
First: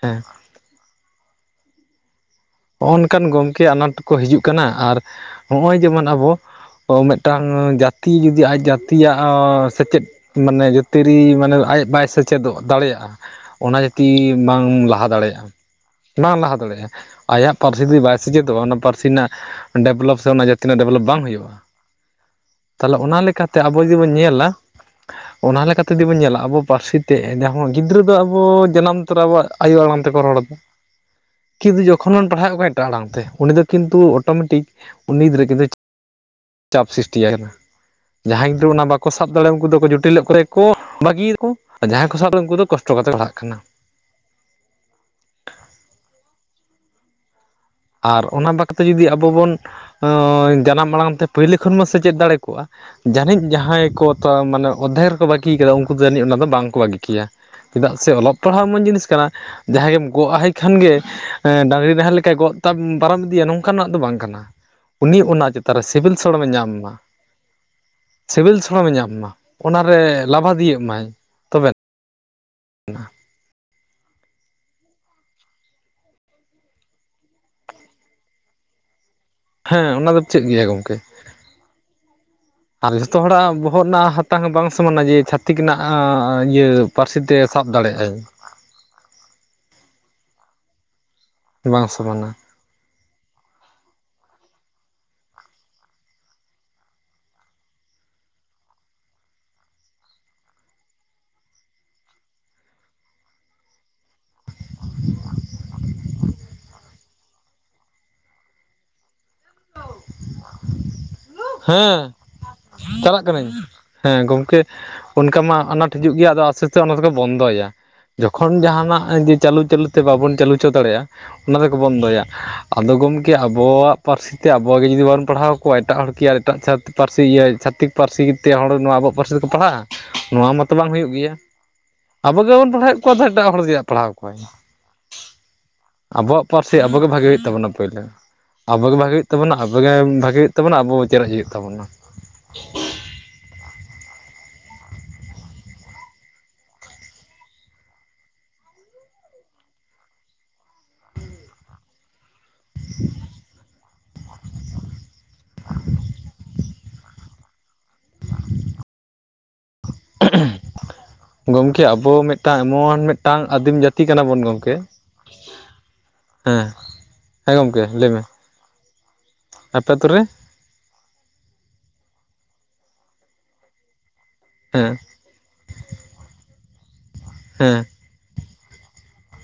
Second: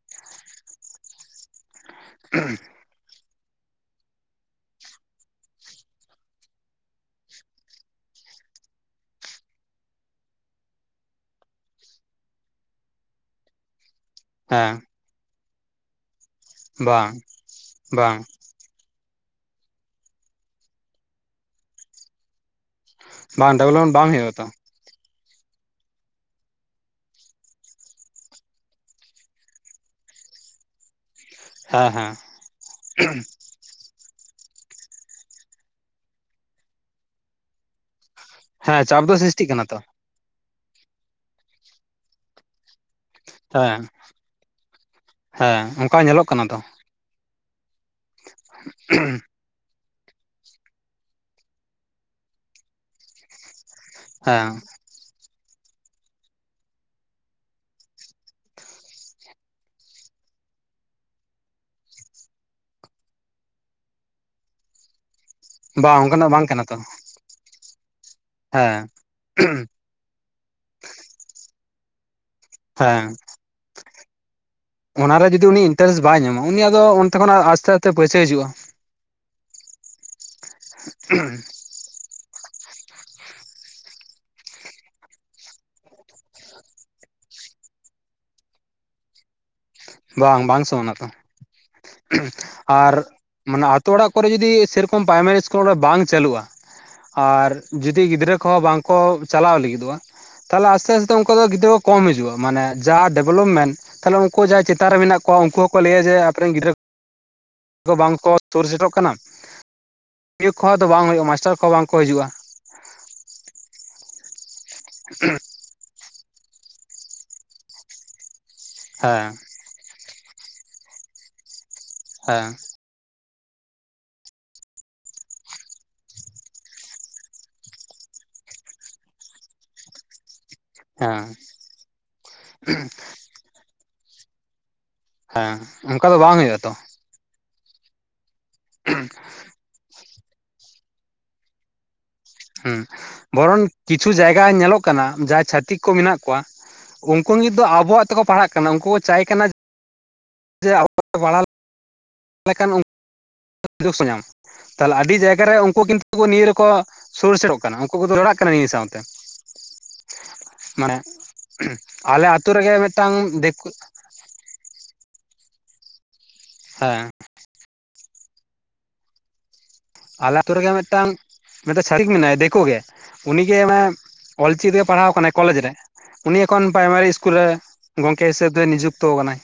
ᱦᱮᱸ᱾ [inaudible] [inaudible] ᱱᱚᱜᱼᱚ ᱱᱚᱝᱠᱟᱱ ᱜᱚᱢᱠᱮ ᱟᱱᱟᱴ ᱠᱚ ᱦᱤᱡᱩᱜ ᱠᱟᱱᱟ ᱟᱨ ᱱᱚᱜᱼᱚᱭ ᱡᱮᱢᱚᱱ ᱟᱵᱚ ᱚ ᱢᱤᱫᱴᱟᱝ ᱡᱟᱛᱤ ᱡᱩᱫᱤ ᱟᱡ ᱡᱟᱛᱤᱭᱟᱜ ᱚ ᱥᱮᱪᱮᱫ ᱢᱟᱱᱮ ᱡᱳᱛᱤᱨᱤ ᱢᱟᱱᱮ ᱟᱡ ᱵᱟᱭ ᱥᱮᱪᱮᱫᱚᱜ ᱫᱟᱲᱮᱭᱟᱜ-ᱟ᱾ ᱚᱱᱟ ᱡᱟᱛᱤ ᱵᱟᱝ ᱦᱮᱸ ᱞᱟᱦᱟ ᱫᱟᱲᱮᱭᱟᱜᱼᱟ ᱵᱟᱝ ᱞᱟᱦᱟ ᱫᱟᱲᱮᱭᱟᱜᱼᱟ, ᱵᱟᱝ ᱟᱭᱟᱜ ᱯᱟᱹᱨᱥᱤ ᱛᱮᱡᱩᱫᱤ ᱵᱟᱭ ᱵᱟᱝ ᱥᱮᱪᱮᱫ ᱛᱚ ᱚᱱᱟ ᱯᱟᱨᱥᱤ ᱨᱮᱱᱟᱜ ᱰᱮᱵᱷᱞᱚᱯ ᱥᱮ ᱚᱱᱟ ᱡᱟᱹᱛᱤ ᱨᱮᱱᱟᱜ ᱰᱮᱵᱷᱞᱚᱯ ᱵᱟᱝ ᱦᱩᱭᱩᱜ-ᱟ᱾ ᱛᱟᱦᱚᱞᱮ ᱚᱱᱟ ᱞᱮᱠᱟ ᱵᱟᱝ ᱛᱮ ᱟᱵᱩ ᱰᱮᱵᱷᱞᱚᱯᱢᱮᱱᱴ ᱡᱩᱫᱤ ᱵᱚ ᱵᱟᱝ ᱦᱩᱭᱩᱜᱼᱟ ᱧᱮᱞᱟ᱾ ᱛᱚ ᱚᱱᱟ ᱞᱮᱠᱟ ᱛᱮᱡᱩᱫᱤ ᱵᱚᱱ ᱧᱮᱞᱟ ᱟᱵᱚ ᱯᱟᱨᱥᱤ ᱛᱮ ᱜᱤᱫᱽᱨᱟᱹ ᱫᱚ ᱟᱵᱩ ᱡᱟᱱᱟᱢ ᱛᱚᱨᱟ ᱟᱵᱚ ᱟᱭᱩ ᱟᱲᱟᱝ ᱛᱮᱠᱚ ᱨᱚᱲᱟ ᱠᱤᱱᱛᱩ ᱦᱮᱸ ᱡᱚᱠᱷᱚᱱ ᱦᱮᱸ ᱵᱚᱱ ᱯᱟᱲᱦᱟᱣᱮᱫ ᱠᱚᱣᱟ ᱮᱴᱟᱜ ᱟᱲᱟᱝ ᱛᱮ ᱩᱱᱤ ᱫᱚ ᱠᱤᱱᱛᱩ ᱚᱴᱳᱢᱮᱴᱤᱠ ᱩᱱᱤ ᱜᱤᱫᱽᱨᱟᱹ ᱡᱩᱫᱤ ᱪᱟᱯ ᱥᱨᱤᱥᱴᱤ ᱟᱠᱟᱱᱟ᱾ ᱡᱟᱦᱟᱸᱭ ᱫᱚ ᱚᱱᱟ ᱦᱮᱸ ᱪᱟᱯ ᱵᱟᱠᱚ ᱥᱟᱵ ᱥᱨᱤᱥᱴᱤᱜ ᱫᱟᱲᱮᱼᱟ ᱠᱟᱱᱟ ᱩᱱᱠᱩ ᱛᱚ ᱫᱚᱠᱚ ᱡᱚᱴᱮ ᱞᱮᱜ ᱠᱚᱨᱮ ᱠᱚ ᱵᱟᱹᱜᱤᱭᱟᱠᱚ ᱟᱨ ᱡᱟᱦᱟᱸᱭ ᱠᱚ ᱥᱟᱵ ᱠᱚ ᱩᱱᱠᱩ ᱫᱚ ᱠᱚᱥᱴᱚ ᱠᱟᱛᱮ ᱠᱚ ᱟᱲᱦᱟᱜ ᱦᱮᱸ ᱦᱮᱸ ᱚᱱᱠᱟ ᱧᱮᱞᱚᱜ ᱠᱟᱱᱟ ᱛᱚ᱾ ᱟᱨ ᱚᱱᱟ ᱵᱟᱠᱷ ᱛᱮ ᱡᱩᱫᱤ ᱟᱵᱚ ᱵᱚᱱ ᱦᱳᱭ ᱡᱟᱱᱟᱢ ᱟᱲᱟᱝ ᱛᱮ ᱯᱳᱭᱞᱳ ᱠᱷᱚᱱᱢᱟ ᱥᱮᱪᱮᱫ ᱫᱟᱲᱮ ᱠᱚᱜᱼᱟ ᱡᱟᱹᱱᱤᱡ ᱡᱟᱦᱟᱸᱭ ᱠᱚ ᱛᱟ ᱦᱮᱸ ᱢᱟᱱᱮ ᱚᱫᱷᱮᱠ ᱨᱮᱠᱚ ᱵᱟᱹᱜᱤᱭ ᱠᱟᱫᱟ ᱩᱱᱠᱩ ᱫᱚ ᱡᱟᱹᱱᱤᱡ ᱚᱱᱟᱫᱚ ᱵᱟᱝᱠᱚ ᱵᱟᱹᱜᱤ ᱠᱮᱭᱟ ᱪᱮᱫᱟᱜ ᱥᱮ ᱚᱞᱚᱜ ᱯᱟᱲᱦᱟᱣ ᱮᱢᱚᱱ ᱡᱤᱱᱤᱥ ᱠᱟᱱᱟ᱾ ᱡᱟᱦᱟᱸᱭ ᱜᱮᱢ ᱜᱚᱜ ᱟᱭᱦᱟᱭ ᱠᱷᱟᱱ ᱜᱮ ᱰᱟᱝᱨᱤ ᱰᱟᱦᱟᱞᱮᱠᱟᱭ ᱜᱚᱜᱼᱼ ᱯᱟᱨᱚᱢ ᱤᱫᱤᱭᱟ ᱱᱚᱝᱠᱟᱱᱟᱜ ᱫᱚ ᱵᱟᱝ ᱠᱟᱱᱟ, ᱩᱱᱤ ᱚᱱᱟ ᱪᱮᱛᱟᱱ ᱨᱮ ᱵᱟᱝ ᱥᱤᱵᱤᱞ ᱚᱱᱠᱟᱱᱟᱜ ᱵᱟᱝ ᱥᱚᱲᱚᱢᱮ ᱠᱟᱱᱟ ᱧᱟᱢ ᱛᱚ ᱢᱟ᱾ ᱥᱤᱵᱤᱞ ᱦᱮᱸ ᱥᱚᱲᱚᱢᱮ ᱧᱟᱢ ᱢᱟ, ᱚᱱᱟᱨᱮ ᱞᱟᱵᱷᱟᱫᱤᱭᱟᱹᱜ ᱢᱟᱭ᱾ ᱛᱚᱵᱮ ᱦᱮᱸ᱾ ᱚᱱᱟᱨᱮ ᱡᱩᱫᱤ ᱩᱱᱤ ᱤᱱᱴᱟᱨᱮᱥᱴ ᱵᱟᱭ ᱧᱟᱢᱟ ᱩᱱᱤ ᱟᱫᱚ ᱚᱱᱛᱮ ᱠᱷᱚᱱᱟᱜ ᱟᱥᱛᱮᱼᱟᱥᱛᱮ ᱯᱟᱹᱭᱥᱮᱜ ᱦᱤᱡᱩᱜᱼᱟ᱾ ᱦᱮᱸ ᱚᱱᱟ ᱫᱚ ᱪᱮᱫ ᱜᱮᱭᱟ ᱜᱚᱝᱠᱮ᱾ ᱟᱨ ᱡᱚᱛᱚ ᱦᱚᱲᱟᱜ ᱵᱚᱦᱚᱜ ᱨᱮᱱᱟᱜ ᱦᱟᱛᱟᱝ ᱦᱚᱸ ᱵᱟᱝ ᱥᱚᱢᱟᱱᱟ ᱡᱮ ᱪᱷᱟᱹᱛᱤᱠ ᱨᱮᱱᱟᱜ ᱤᱭᱟᱹ ᱯᱟᱹᱨᱥᱤᱛᱮ ᱥᱟᱵ ᱫᱟᱲᱮᱭᱟᱜᱼ ᱟᱹ᱾ ᱵᱟᱝ ᱵᱟᱝ ᱥᱚ ᱚᱱᱟ ᱫᱚ ᱵᱟᱝ ᱥᱚᱢᱟᱱᱟ ᱟᱨ ᱢᱟᱱᱮ ᱟᱛᱳ ᱚᱲᱟᱜ ᱠᱚᱨᱮ ᱡᱩᱫᱤ ᱥᱮᱨᱚᱠᱚᱢ ᱯᱨᱟᱭᱢᱟᱨᱤ ᱤᱥᱠᱩᱞ ᱚᱸᱰᱮ ᱵᱟᱝ ᱪᱟᱹᱞᱩᱜᱼᱟ᱾ ᱟᱨ ᱡᱩᱫᱤ ᱜᱤᱫᱽᱨᱟᱹ ᱠᱚᱦᱚᱸ ᱵᱟᱝ ᱠᱚ ᱪᱟᱞᱟᱣ ᱞᱟᱹᱜᱤᱫᱚᱜᱼᱟ ᱛᱟᱦᱚᱞᱮ ᱟᱥᱛᱮ ᱟᱥᱛᱮ ᱩᱱᱠᱩ ᱫᱚ ᱜᱤᱫᱽᱨᱟᱹ ᱠᱚ ᱠᱚᱢ ᱦᱤᱡᱩᱜᱼᱟ᱾ ᱢᱟᱱᱮ ᱡᱟ ᱰᱮᱵᱽᱞᱚᱯᱢᱮᱱᱴ ᱛᱟᱦᱞᱮ ᱩᱱᱠᱩ ᱡᱟᱭ ᱪᱤᱟᱛ ᱨᱮ ᱢᱮᱱᱟᱜ ᱠᱚᱣᱟ ᱩᱱᱠᱩ ᱦᱚᱸᱠᱚ ᱞᱟᱹᱭᱟ ᱡᱮ ᱟᱯᱮᱨᱮᱱ ᱜᱤᱫᱽᱨᱟᱹ᱾ ᱠᱚ ᱵᱟᱝᱠᱚ ᱛᱩᱨ ᱥᱮᱫᱚᱜ ᱠᱟᱱᱟ᱾ ᱤᱭᱟ ᱠᱚᱦᱚᱸ ᱫᱚ ᱵᱟᱝ ᱦᱩᱭᱩᱜᱼᱟ᱾ ᱢᱟᱥᱴᱟᱨ ᱠᱚᱦᱚᱸ ᱵᱟᱝᱠᱚ ᱦᱮᱸ ᱦᱤᱡᱩᱜᱼᱟ᱾ ᱪᱟᱞᱟᱜ ᱠᱟᱹᱱᱟᱹᱧ ᱦᱮᱸ ᱜᱚᱢᱠᱮ ᱚᱱᱠᱟ ᱢᱟ ᱟᱱᱟᱴ ᱦᱤᱡᱩᱜ ᱜᱮᱭᱟ ᱟᱫᱚ ᱟᱥᱛᱮ ᱼ ᱟᱥᱛᱮ ᱚᱱᱟ ᱛᱮᱠᱚ ᱵᱚᱱᱫᱚᱭᱟ᱾ ᱡᱚᱠᱷᱚᱱ ᱡᱟᱦᱟᱱᱟᱜ ᱦᱮᱸ ᱡᱮ ᱪᱟᱹᱞᱩ ᱪᱟᱹᱞᱩ ᱛᱮ ᱵᱟᱵᱚᱱ ᱪᱟᱹᱞᱩ ᱚᱪᱚ ᱫᱟᱲᱮᱜᱼᱟ ᱚᱱᱟ ᱨᱮᱠᱚ ᱵᱚᱱᱫᱚᱭᱟ, ᱦᱮᱸ ᱟᱫᱚ ᱜᱚᱢᱠᱮ ᱟᱵᱚᱣᱟᱜ ᱯᱟᱹᱨᱥᱤ ᱛᱮ ᱟᱵᱚᱣᱟᱜᱮ ᱡᱩᱫᱤ ᱵᱚᱱ ᱯᱟᱲᱦᱟᱣ ᱠᱚᱣᱟ ᱮᱴᱟᱜ ᱦᱚᱲᱠᱤ ᱟᱨ ᱮᱴᱟᱜ ᱪᱷᱟ ᱯᱟᱹᱨᱥᱤ ᱤᱭᱟᱹ ᱪᱷᱟᱛᱤᱠ ᱯᱟᱹᱨᱥᱤ ᱛᱮ ᱦᱚᱲ ᱱᱚᱣᱟ ᱟᱵᱚᱣᱟᱜ ᱯᱟᱹᱨᱥᱤ ᱛᱮᱠᱚ ᱯᱟᱲᱦᱟᱜᱼᱟ? ᱱᱚᱣᱟ ᱢᱟᱛᱼᱼ ᱛᱚ ᱵᱟᱝ ᱦᱩᱭᱩᱜ ᱜᱮᱭᱟ᱾ ᱦᱮᱸ ᱟᱵᱚ ᱜᱮ ᱵᱟᱵᱚᱱ ᱯᱟᱲᱦᱟᱣᱮᱫ ᱠᱚᱣᱟ ᱫᱚ ᱮᱴᱟᱜ ᱦᱚᱲ ᱫᱚ ᱪᱮᱫᱟᱜ ᱮ ᱯᱟᱲᱦᱟᱣ ᱠᱚᱣᱟᱭ? ᱦᱮᱸ ᱚᱱᱠᱟ ᱫᱚ ᱵᱟᱝ ᱟᱵᱚᱣᱟᱜ ᱦᱩᱭᱩᱜᱼᱟ ᱛᱚ ᱯᱟᱹᱨᱥᱤ ᱟᱵᱚᱜᱮ ᱵᱷᱟᱜᱮ ᱦᱩᱭᱩᱜ ᱛᱟᱵᱚᱱᱟ ᱯᱳᱭᱞᱟᱹ ᱟᱵᱚᱜᱮ ᱵᱷᱟᱜᱮᱤ ᱟᱵᱚᱜᱮ ᱵᱷᱟᱜᱮ ᱦᱩᱭᱩᱜ ᱛᱟᱵᱚᱱᱟ ᱟᱵᱚ ᱪᱮᱨᱮᱡ ᱦᱩᱭᱩᱜ ᱛᱟᱵᱚᱱᱟ᱾ ᱦᱩᱸ ᱵᱚᱨᱚᱱ ᱠᱤᱪᱷᱩ ᱡᱟᱭᱜᱟ ᱧᱮᱞᱚᱜ ᱠᱟᱱᱟ ᱡᱟᱦᱟᱸᱭ ᱪᱷᱟᱹᱛᱤᱠ ᱠᱚ ᱢᱮᱱᱟᱜ ᱠᱚᱣᱟ᱾ ᱩᱱᱠᱩ ᱱᱤᱛ ᱫᱚ ᱟᱵᱚᱣᱟᱜ ᱛᱮᱠᱚ ᱯᱟᱲᱦᱟᱜ ᱠᱟᱱᱟ ᱩᱱᱠᱩ ᱠᱚ ᱪᱟᱭ ᱠᱟᱱᱟ ᱡᱮ ᱟᱵᱚᱣᱟᱜ ᱯᱟᱲᱦᱟ ᱠᱷᱟᱱ [unintelligible] ᱧᱟᱢᱟ᱾ ᱛᱟᱦᱞᱮ ᱟᱹᱰᱤ ᱡᱟᱭᱜᱟ ᱨᱮ ᱩᱱᱠᱩ ᱠᱤᱱᱛᱩ ᱱᱤᱭᱟᱹ ᱨᱮᱠᱚ ᱥᱩᱨ ᱥᱮᱴᱚᱜ ᱠᱟᱱᱟ, ᱩᱱᱠᱩ ᱠᱚᱫᱚ ᱡᱚᱲᱟᱜ ᱠᱟᱱᱟ ᱱᱤᱭᱟᱹ ᱥᱟᱶᱛᱮ᱾ ᱢᱟᱱᱮ [inaudible] ᱜᱚᱝᱠᱮ ᱟᱵᱚ ᱟᱞᱮ ᱟᱛᱳ ᱢᱤᱫᱴᱟᱝ ᱨᱮᱜᱮ ᱮᱢᱚᱱ ᱢᱤᱫᱴᱟᱝ ᱫᱤᱠᱩ ᱟᱹᱫᱤᱢ ᱡᱟᱹᱛᱼᱼ ᱛᱤ ᱠᱟᱱᱟ ᱵᱚᱱ ᱜᱚᱢᱠᱮ! ᱦᱮᱸ ᱦᱮᱸ, ᱜᱚᱢᱠᱮ ᱞᱟᱹᱭ ᱢᱮ? ᱟᱯᱮ ᱟᱹᱛᱩ ᱨᱮ᱾ ᱟᱞᱮ ᱟᱛᱳ ᱨᱮᱜᱮ ᱢᱤᱫᱴᱟᱝ, ᱢᱤᱫᱴᱮᱜ ᱪᱷᱟᱹᱛᱤᱠ ᱢᱮᱱᱟᱭᱟ ᱫᱤᱠᱩ ᱜᱮ ᱩᱱᱤᱜᱮ ᱢᱟᱱᱮ ᱚᱞᱪᱤᱠᱤ ᱛᱮᱜᱮ ᱦᱮᱸ ᱯᱟᱲᱦᱟᱣ ᱟᱠᱟᱱᱟᱭ ᱠᱚᱞᱮᱡᱽ ᱨᱮ ᱩᱱᱤ ᱮᱠᱷᱚᱱ ᱯᱨᱟᱭᱢᱟᱨᱤ ᱤᱥᱠᱩᱞ ᱨᱮ ᱦᱮᱸ ᱜᱚᱝᱠᱮ ᱦᱤᱥᱟᱹᱵ ᱛᱮ ᱱᱤᱡᱚᱠᱛᱚ ᱟᱠᱟᱱᱟᱭ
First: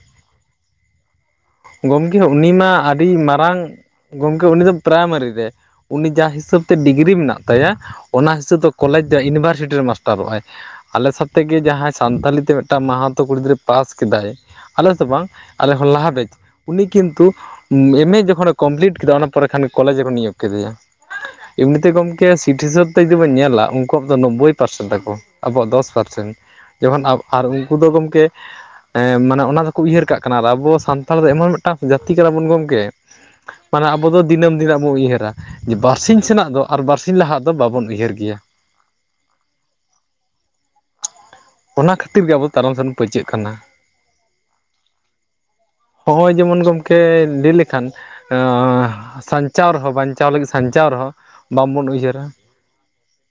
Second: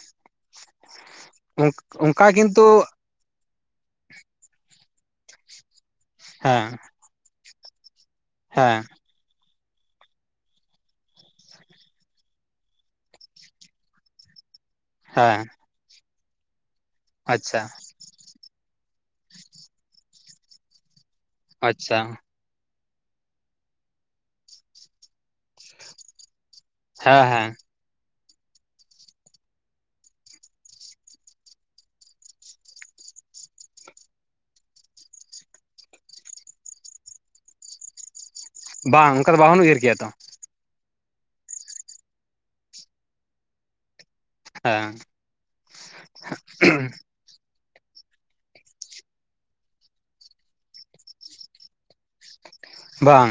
ᱚᱸᱠ ᱜᱚᱢᱠᱮ ᱚᱱᱠᱟ ᱩᱱᱤ ᱠᱤᱱᱛᱩ ᱢᱟ ᱟᱹᱰᱤ ᱢᱟᱨᱟᱝ ᱜᱚᱢᱠᱮ ᱩᱱᱮ ᱫᱚ ᱯᱨᱟᱭᱢᱟᱨᱤ ᱨᱮ ᱩᱱᱤ ᱡᱟ ᱦᱤᱥᱟᱹᱵᱽ ᱦᱮᱸ ᱛᱮ ᱰᱤᱜᱽᱨᱤ ᱢᱮᱱᱟᱜ ᱛᱟᱭᱟ ᱚᱱᱟ ᱦᱤᱥᱟᱹᱵ ᱫᱚ ᱦᱮᱸ ᱠᱚᱞᱮᱡᱽ ᱤᱱ ᱵᱥᱨᱥᱤᱴᱤ ᱨᱮ ᱢᱟᱥᱴᱟᱨᱚᱜ ᱟᱭ ᱟᱞᱮ ᱥᱟᱛᱮᱜ ᱜᱮ ᱡᱟᱦᱟᱸᱭ ᱥᱟᱱᱛᱟᱞᱤ ᱛᱮ ᱢᱤᱫᱴᱟᱝ ᱢᱟᱦᱟᱛᱚ ᱠᱩᱲᱤ ᱜᱤᱫᱽᱨᱟᱹ ᱯᱟᱥ ᱠᱮᱫᱟᱭ ᱟᱞᱮᱥᱮᱫ ᱫᱚ ᱵᱟᱝ ᱦᱮᱸ ᱟᱞᱮ ᱠᱷᱚᱱ ᱞᱟᱦᱟ ᱵᱮᱸᱪ ᱩᱱᱤ ᱠᱤᱱᱛᱩ ᱟᱪᱪᱷᱟ ᱮᱢ ᱮ ᱡᱚᱠᱷᱚᱱᱮᱼᱼ ᱠᱚᱢᱯᱞᱤᱴ ᱠᱮᱫᱟ ᱚᱱᱟ ᱯᱚᱨᱮ ᱠᱷᱟᱱ ᱠᱚᱞᱮᱡᱽ ᱨᱮᱠᱚ ᱱᱤᱭᱚᱠ ᱠᱮᱫᱮᱭᱟ᱾ ᱮᱢᱱᱛᱮ ᱟᱪᱪᱷᱟ ᱜᱚᱢᱠᱮ ᱥᱤᱴ ᱦᱤᱥᱟᱹᱵᱽ ᱡᱩᱫᱤ ᱵᱚᱱ ᱧᱮᱞᱟ ᱩᱱᱠᱩᱣᱟᱜ ᱫᱚ ᱱᱳᱵᱽᱵᱳᱭ ᱯᱟᱨᱥᱮᱱ ᱛᱟᱠᱚ ᱟᱵᱚᱣᱟᱜ ᱫᱚᱥ ᱯᱟᱨᱥᱮᱱ ᱡᱚᱠᱷᱚᱱ ᱦᱮᱸ ᱟᱨ ᱦᱮᱸ ᱩᱱᱠᱩ ᱫᱚ ᱜᱚᱢᱠᱮ ᱮ ᱢᱟᱱᱮ ᱚᱱᱟ ᱫᱚᱠᱚ ᱩᱭᱦᱟᱹᱨ ᱠᱟᱜ ᱠᱟᱱᱟ ᱟᱨ ᱟᱵᱚ ᱥᱟᱱᱛᱼᱼ ᱛᱟᱦᱚᱞᱮ ᱫᱚ ᱮᱢᱚᱱ ᱢᱤᱫᱴᱟᱝ ᱡᱟᱹᱛᱤ ᱠᱟᱱᱟ ᱵᱚᱱ ᱜᱚᱢᱠᱮ ᱢᱟᱱᱮ ᱟᱵᱚ ᱫᱚ ᱫᱤᱱᱟᱹᱢ ᱫᱤᱱᱟᱜᱹ ᱵᱚᱱ ᱩᱭᱦᱟᱹᱨᱟ᱾ ᱵᱟᱨᱥᱤᱧ ᱥᱮᱱᱟᱜ ᱫᱚ ᱟᱨ ᱵᱟᱨᱥᱤᱧ ᱞᱟᱦᱟᱜ ᱫᱚ ᱵᱟᱵᱚᱱ ᱩᱭᱦᱟᱹᱨ ᱜᱮᱭᱟ᱾ ᱵᱟᱝ ᱚᱱᱠᱟ ᱫᱚ ᱵᱟᱵᱚᱱ ᱩᱦᱟᱹᱨ ᱠᱮᱭᱟ ᱛᱚ᱾ ᱚᱱᱟ ᱠᱷᱟᱹᱛᱤᱨ ᱜᱮ ᱟᱵᱚ ᱛᱟᱱᱚᱢ ᱥᱮᱱ ᱵᱚᱱ ᱯᱟᱹᱪᱟᱹᱜ ᱠᱟᱱᱟ᱾ ᱦᱮᱸ ᱦᱚᱸᱜ ᱡᱮᱢᱚᱱ ᱜᱚᱝᱠᱮ ᱞᱟᱹᱭ ᱞᱮᱠᱼᱼ ᱮᱠᱷᱟᱱ ᱥᱟᱧᱪᱟᱣ ᱨᱮᱦᱚᱸ ᱵᱟᱧᱪᱟᱣ ᱞᱟᱹᱜᱤᱫ ᱥᱟᱧᱪᱟᱣ ᱨᱮᱦᱚᱸ ᱵᱟᱝᱵᱚᱱ ᱩᱭᱦᱟᱹᱨᱟ᱾ ᱵᱟᱝ